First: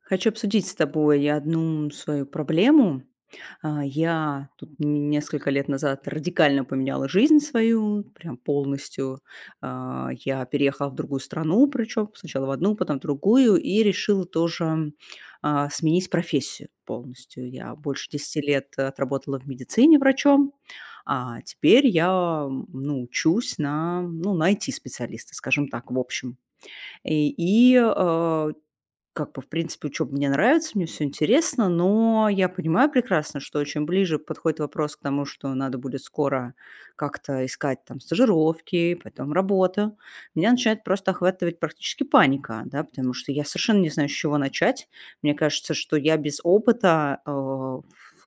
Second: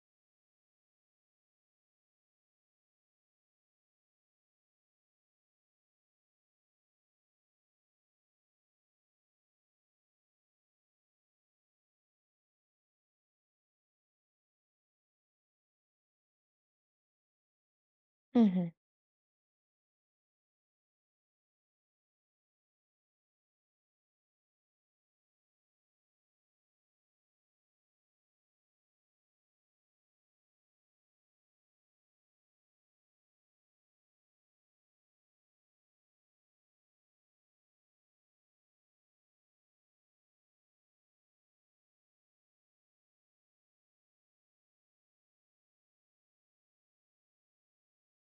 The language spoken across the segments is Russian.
Хочу обсудить с тобой одну свою проблему. Я тут несколько лет назад радикально поменяла жизнь свою, прям полностью. Я переехала в другую страну, причем сначала в одну, потом в другую, и решила тоже сменить профессию полностью. Я больше десяти Мгм. лет отработала в медицине врачом, а теперь я ну, учусь на, ну, на IT-специалиста, скажем так, в общем. И, и, э, как бы, в принципе, учеба мне нравится, мне все интересно, но я понимаю прекрасно, что чем ближе подходит вопрос к тому, что надо будет скоро как-то искать там стажировки, потом работу, меня начинает просто охватывать практически паника, да, потому что я совершенно не знаю, с чего начать. Мне кажется, что я без опыта,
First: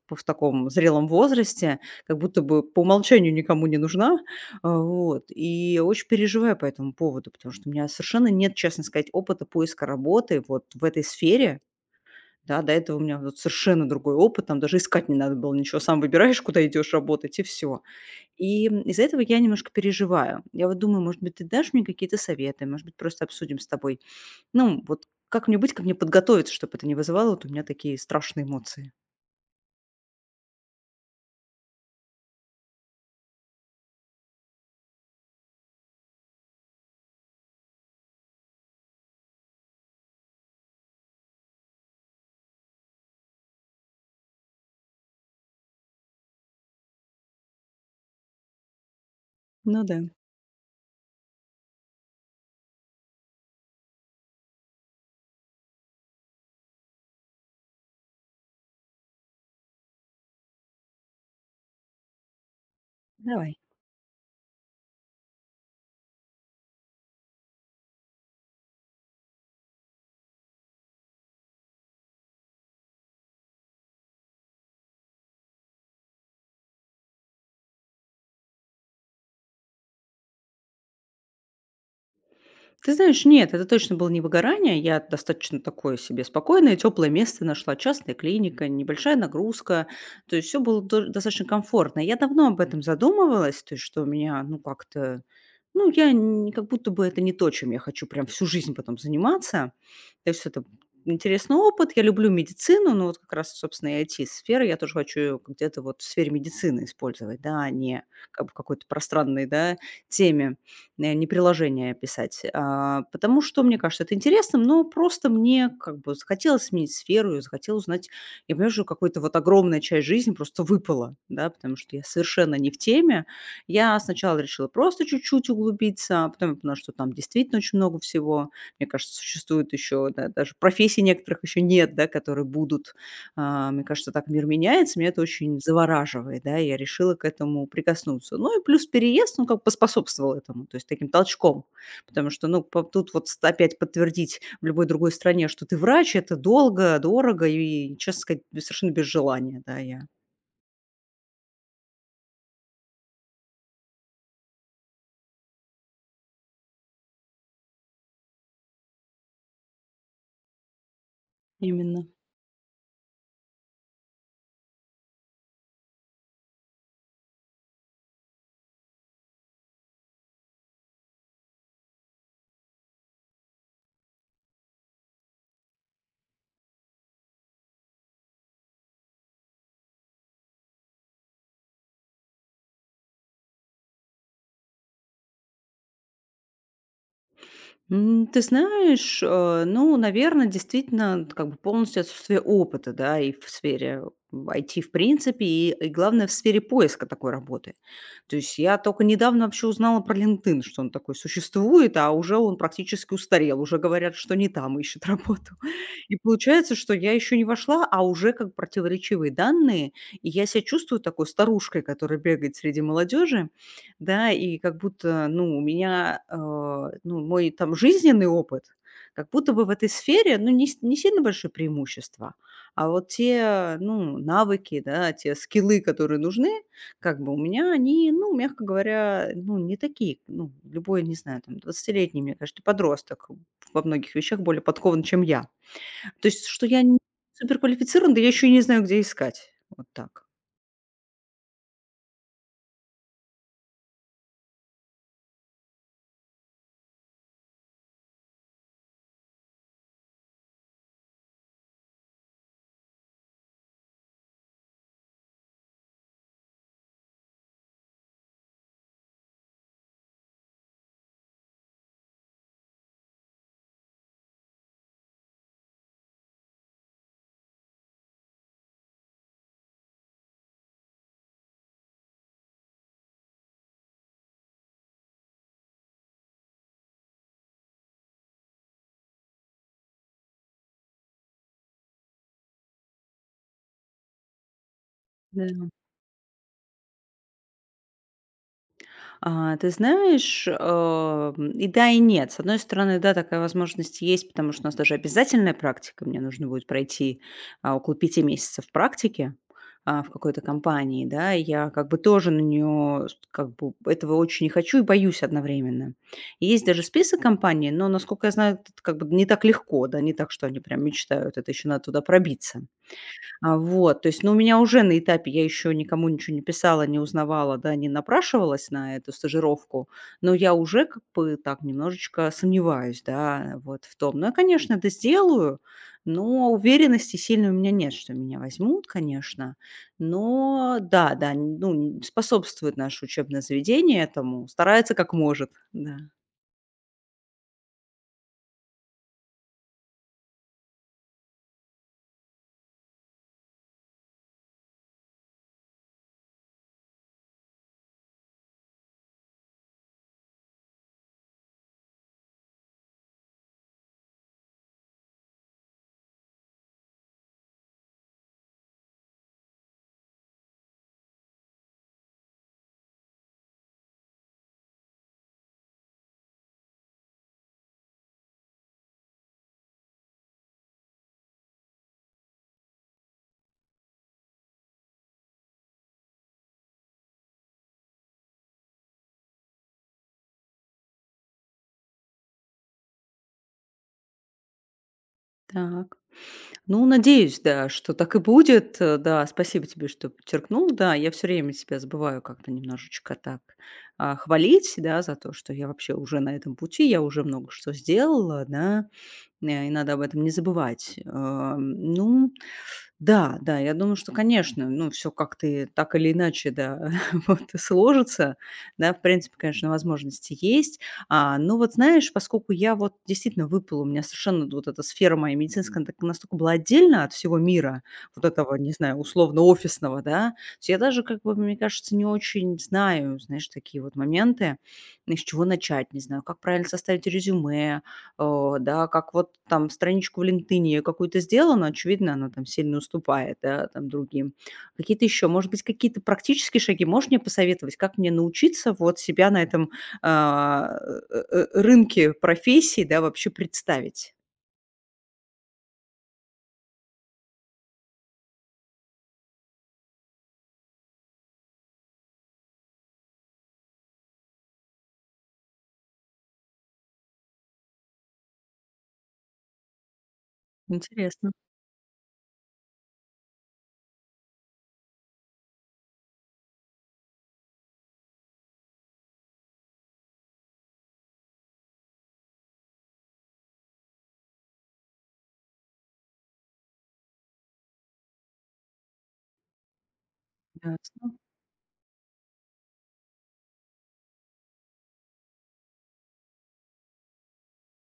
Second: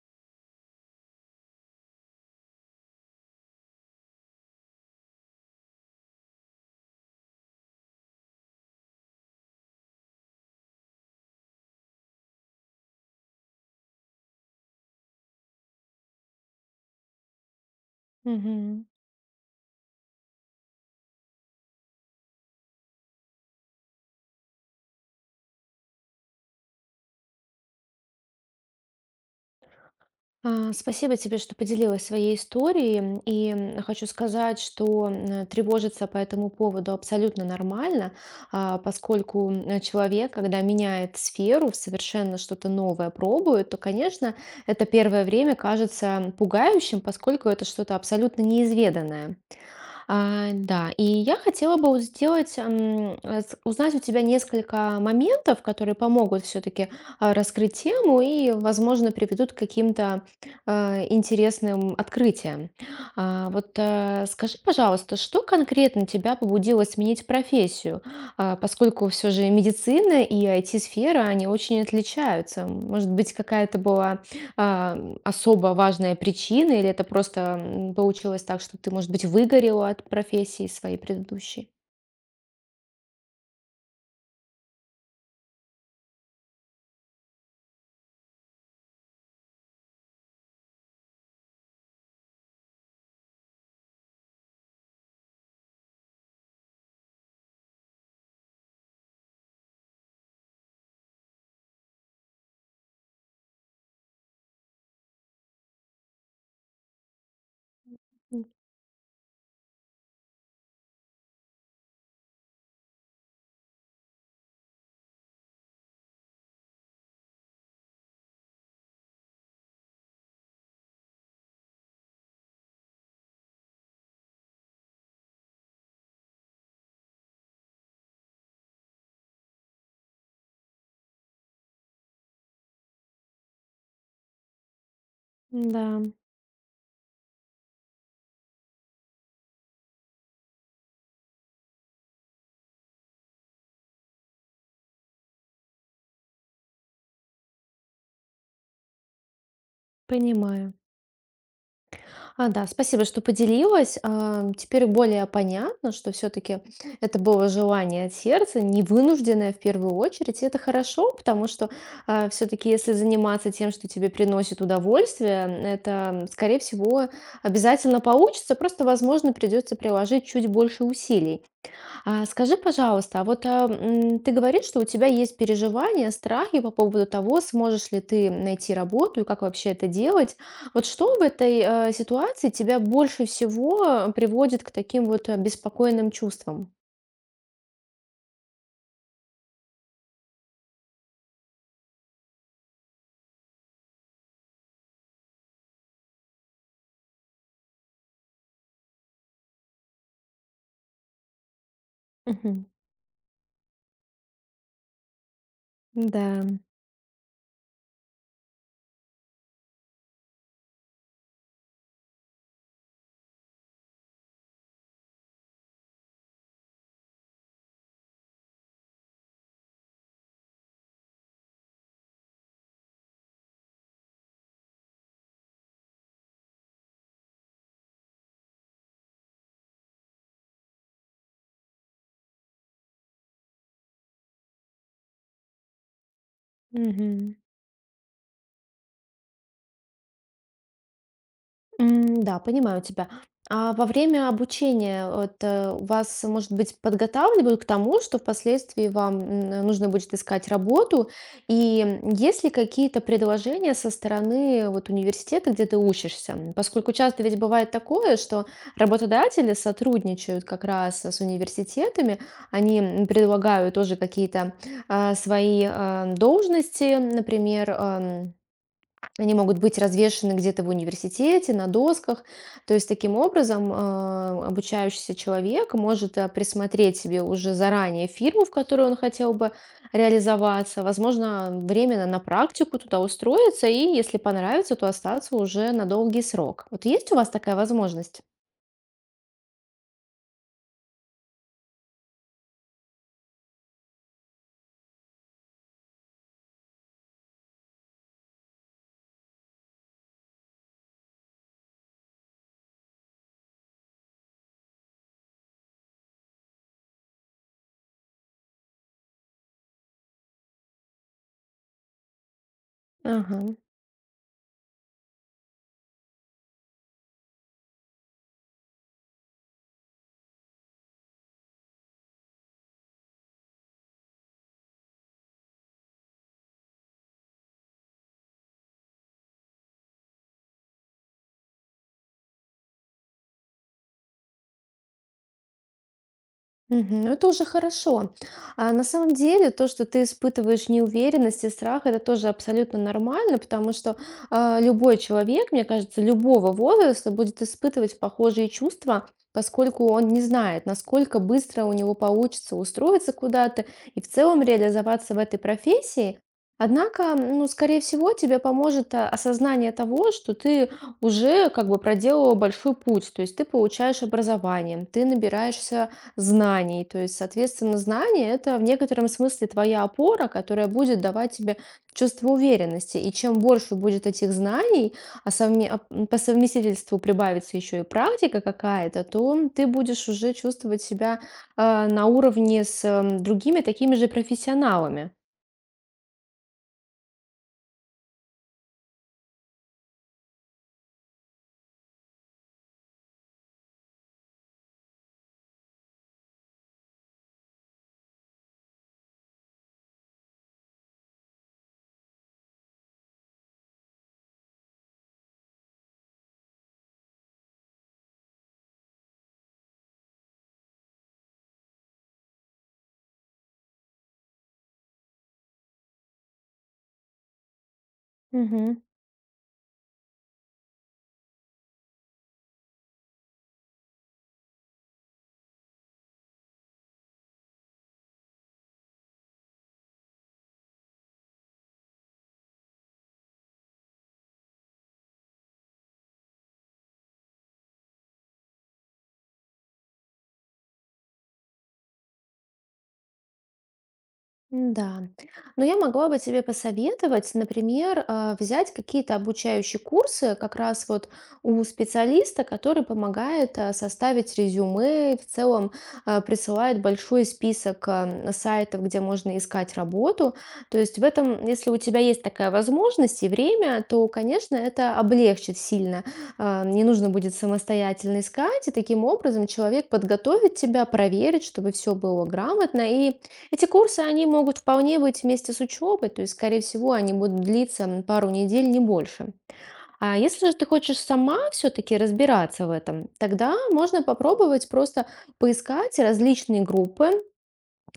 в таком зрелом возрасте как будто бы по умолчанию никому не нужна, а, вот. И я очень переживаю по этому поводу, потому что у меня совершенно нет, честно сказать, опыта поиска работы вот в этой сфере. Да, до этого у меня вот совершенно другой опыт, там даже искать не надо было ничего, сам выбираешь, куда идешь работать, и все. И Мгм. из-за этого я немножко переживаю. Я вот думаю, может быть, ты дашь мне какие-то советы, может быть, просто обсудим с тобой. Ну, вот как мне быть, как мне подготовиться, чтобы это не вызывало вот у меня такие страшные эмоции. Спасибо тебе, что поделилась своей историей. И хочу сказать, что тревожиться по этому поводу абсолютно нормально, поскольку человек, когда меняет сферу, совершенно что-то новое пробует, то, конечно, это первое время кажется пугающим, поскольку это что-то абсолютно неизведанное. Ну да, Да, и я хотела бы вот сделать, узнать у тебя несколько моментов, которые помогут все-таки раскрыть тему и, возможно, приведут к каким-то интересным открытиям. А, давай. Вот э, скажи, пожалуйста, что конкретно тебя побудило сменить профессию, поскольку все же медицина и IT-сфера, они очень отличаются. Может быть, какая-то была а, особо важная причина, или это просто получилось так, что ты, может быть, выгорела от профессии своей предыдущей? Ты знаешь, нет, это точно было не выгорание. Я достаточно такое себе спокойное, теплое место нашла, частная клиника, небольшая нагрузка. То есть все было достаточно комфортно. Я давно об этом задумывалась, то есть что у меня, ну, как-то... Ну, я не- как будто бы это не то, чем я хочу прям всю жизнь потом заниматься. То есть это интересный опыт. Я люблю медицину, но вот как раз, собственно, и IT-сфера. Я тоже хочу её где-то вот в сфере медицины использовать, да, а не М, как бы в какой-то пространной, да, теме не приложение писать. А, потому что мне кажется это интересным, но просто мне как бы захотелось сменить сферу, я захотела узнать. Я понимаю, что какая-то вот огромная часть жизни просто выпала, да, потому что я совершенно не в теме. Я сначала решила просто чуть-чуть углубиться, а потом я поняла, что там действительно очень много всего. Мне кажется, существует еще, да, даже профессий некоторых еще нет, да, которые будут мне кажется, так мир меняется, меня это очень Да, завораживает, да, и я решила к этому прикоснуться. Ну и плюс переезд, он как бы поспособствовал этому, то есть таким толчком, потому что, ну, тут вот опять подтвердить в любой другой стране, что ты врач, это долго, дорого и, честно сказать, совершенно без желания, да, я. понимаю. Да, спасибо, что поделилась. Теперь более понятно, что все-таки это было желание от сердца, не вынужденное в первую очередь. И это хорошо, потому что Именно. все-таки если заниматься тем, что тебе приносит удовольствие, это, скорее всего, обязательно получится. Просто, возможно, придется приложить чуть больше усилий. А скажи, пожалуйста, ты говоришь, что у тебя есть переживания, страхи по поводу того, сможешь ли ты найти работу и как вообще это делать. Вот что в этой ситуации тебя больше всего приводит к таким вот беспокойным чувствам? Ты знаешь, ну, наверное, действительно, как бы полностью отсутствие опыта, да, и в сфере в IT в принципе, и главное, в сфере поиска такой работы. То есть я только недавно вообще узнала про LinkedIn, что он такой существует, а уже он Мгм. практически устарел, уже говорят, что не там ищет работу. И Да. получается, что я еще не вошла, а уже как противоречивые данные, и я себя чувствую такой старушкой, которая бегает среди молодежи. Да, и как будто, ну, у меня, ну, мой там жизненный опыт, как будто бы в этой сфере, ну, не, не сильно большое преимущество, а вот те, ну, навыки, да, те скиллы, которые нужны, как бы у меня они, ну, мягко говоря, ну, не такие, ну, любой, не знаю, там, двадцатилетний мне кажется, подросток во многих вещах более подкован, чем я. То есть, что я не Мгм. суперквалифицирован, да я еще и не знаю, где искать. Вот так. Да, понимаю тебя. А во время обучения вас, может быть, подготавливают к тому, что впоследствии вам нужно будет искать работу? И есть ли какие-то предложения со стороны вот, университета, где ты учишься? Поскольку часто ведь бывает такое, что работодатели сотрудничают как раз с университетами, они предлагают тоже какие-то свои должности, например, они могут быть развешаны где-то в университете, на досках. То есть таким образом обучающийся человек может присмотреть себе уже заранее фирму, в которую он хотел бы реализоваться, возможно, временно на практику туда устроиться и, если понравится, то остаться уже на долгий срок. Вот есть у вас такая возможность? Ты знаешь, и да, и нет. С одной стороны, да, такая возможность есть, потому что у нас даже обязательная практика. Мне нужно будет пройти, около пяти месяцев практики, в какой-то компании, да. И я как бы тоже на нее, как бы этого очень не хочу, и боюсь одновременно. И есть даже список компаний, но, насколько я знаю, тут как бы не так легко, да, не так, что они прям мечтают. Это еще надо туда пробиться. Ага. А, вот, то есть, ну, у меня уже на этапе, я еще никому ничего не писала, не узнавала, да, не напрашивалась на эту стажировку, но я уже как бы так немножечко сомневаюсь, да, вот в том. Ну, я, конечно, это сделаю, но уверенности сильной у меня нет, что меня возьмут, конечно. Но да, да, ну, способствует наше учебное заведение этому, старается как может, да. Мгм. Ну, это уже хорошо. А на самом деле то, что ты испытываешь неуверенность и страх, это тоже абсолютно нормально, потому что любой человек, мне кажется, любого возраста будет испытывать похожие чувства, поскольку он не знает, насколько быстро у него получится устроиться куда-то и в целом реализоваться в этой профессии. Однако, ну, скорее всего, тебе поможет осознание того, что ты уже как бы проделала большой путь, то есть ты получаешь образование, ты набираешься знаний. То есть, соответственно, знание – это в некотором смысле твоя опора, которая будет давать тебе чувство уверенности. И чем больше будет этих знаний, по совместительству прибавится еще и практика какая-то, то ты будешь уже чувствовать себя на уровне с другими такими же профессионалами. Так. Ну, надеюсь, да, что так и будет. Да, спасибо тебе, что подчеркнул. Да, я все время себя забываю как-то немножечко так, хвалить, да, за то, что я вообще уже на этом пути, я уже много что сделала, да, и надо об этом не забывать. Ну да, да, я думаю, что, конечно, ну, все как-то и так или иначе, да, вот и сложится. Да, в принципе, конечно, возможности есть. Ну вот знаешь, поскольку я вот действительно выпала, у меня совершенно вот эта сфера моя медицинская, она так настолько была отдельно от всего мира, вот этого, не знаю, условно-офисного, да, что я даже, как бы, мне кажется, не очень знаю, знаешь, такие вот моменты, ну, с чего начать, не знаю, как правильно составить резюме, да, как вот там страничку в LinkedIn я какую-то сделала, но, очевидно, она там сильно уступает, да, там другим. Какие-то еще, может быть, какие-то практические шаги можешь мне посоветовать, как мне научиться вот себя на этом а, рынке профессий, да, вообще представить. Да. Но я могла бы тебе посоветовать, например, взять какие-то обучающие курсы как раз вот у специалиста, который помогает составить резюме, в целом присылает большой список сайтов, где можно искать работу. То есть в Интересно. этом, если у тебя есть такая возможность и время, то, конечно, это облегчит сильно. Не нужно будет самостоятельно искать, и таким образом человек подготовит тебя, проверит, чтобы все было грамотно, и эти курсы, они могут вполне быть вместе с учебой, то есть, скорее всего, они будут длиться пару недель, не больше. А если же ты хочешь Ясно. сама все-таки разбираться в этом, тогда можно попробовать просто поискать различные группы,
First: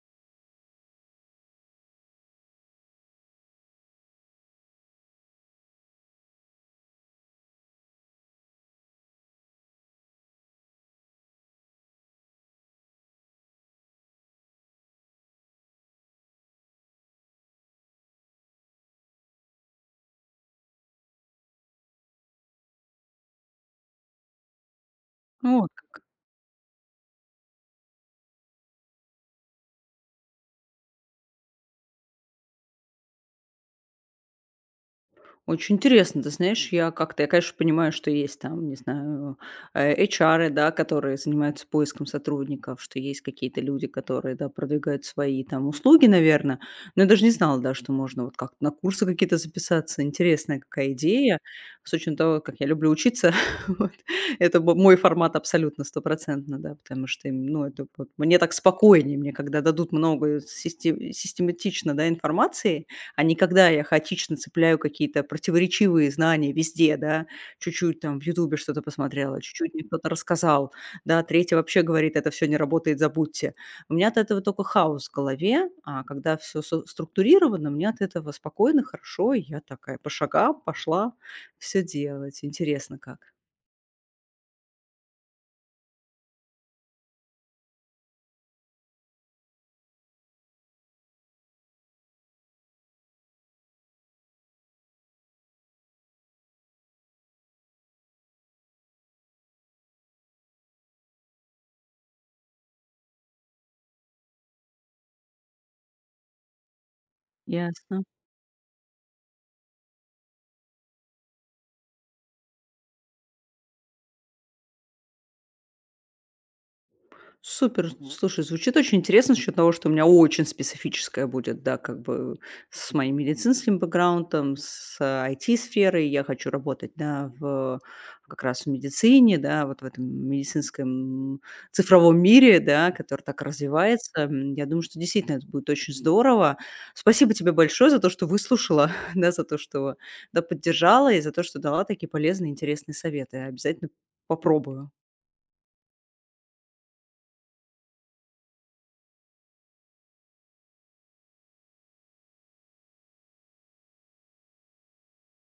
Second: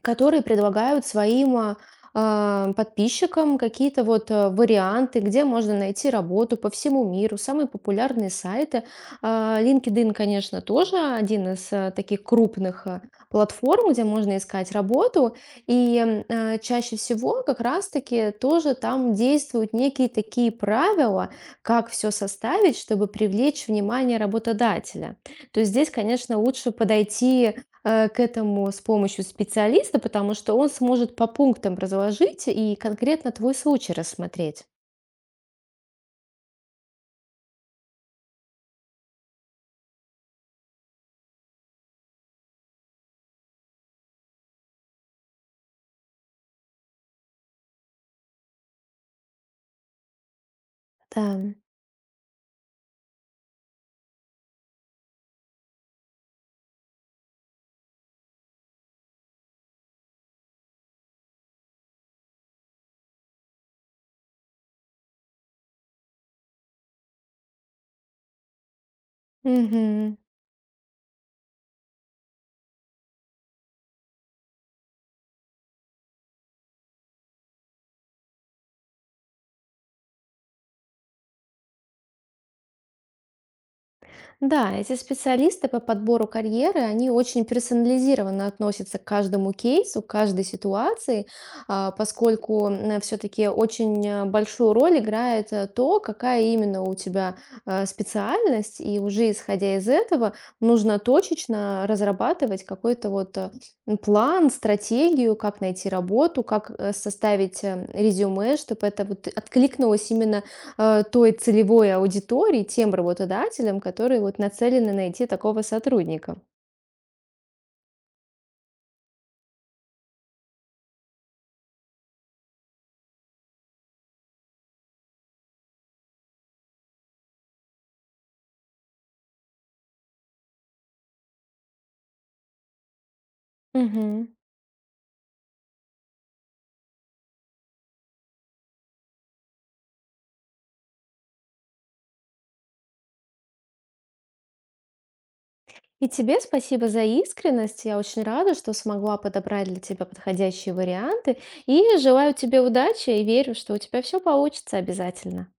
которые предлагают своим подписчикам какие-то вот варианты, где можно найти работу по всему миру. Самые популярные сайты. LinkedIn, конечно, тоже один из таких крупных платформ, где можно искать работу. И чаще всего как раз-таки тоже там действуют некие такие правила, как все составить, чтобы привлечь внимание работодателя. То Ну, есть вот здесь, как. конечно, лучше подойти к этому с помощью специалиста, потому что он сможет по пунктам разложить и конкретно твой случай рассмотреть. Очень интересно, ты знаешь, я как-то, я, конечно, понимаю, что есть там, не знаю, HR, да, которые занимаются поиском сотрудников, что есть какие-то люди, которые, да, продвигают свои там услуги, наверное, но я даже не знала, да, что можно вот как-то на курсы какие-то записаться. Интересная какая Да. идея, с учетом того, как я люблю учиться, вот, это мой формат абсолютно стопроцентно, да, потому что, ну, это вот мне так спокойнее, мне когда дадут много систематично, да, информации, а не когда я хаотично цепляю какие-то противоречивые знания везде, да, чуть-чуть там в "Ютубе" что-то посмотрела, чуть-чуть мне кто-то Мгм. рассказал, да, третий вообще говорит: "Это все не работает, забудьте". У меня от этого только хаос в голове, а когда все со структурировано, мне от этого спокойно, хорошо. И я такая по шагам пошла все делать. Интересно как. Да, эти специалисты по подбору карьеры, они очень персонализированно относятся к каждому кейсу, к каждой ситуации, поскольку все-таки очень большую роль играет то, какая именно у тебя специальность, и уже исходя из этого нужно точечно разрабатывать какой-то вот план, стратегию, как найти работу, как составить Ясно. резюме, чтобы это вот откликнулось именно той целевой аудитории, тем работодателям, которые вот нацелены найти такого сотрудника. Супер. Слушай, звучит очень интересно с счет того, что у меня очень специфическое будет, да, как бы с моим медицинским бэкграундом, с IT-сферой. Я хочу работать, да, в, как раз в медицине, да, вот в этом медицинском цифровом мире, да, который так развивается. Мгм. Я думаю, что действительно это будет очень здорово. Спасибо тебе большое за то, что выслушала, да, за то, что да, поддержала и за то, что дала такие полезные, интересные советы. Обязательно попробую. И тебе спасибо за искренность. Я очень рада, что смогла подобрать для тебя подходящие варианты. И желаю тебе удачи и верю, что у тебя все получится обязательно.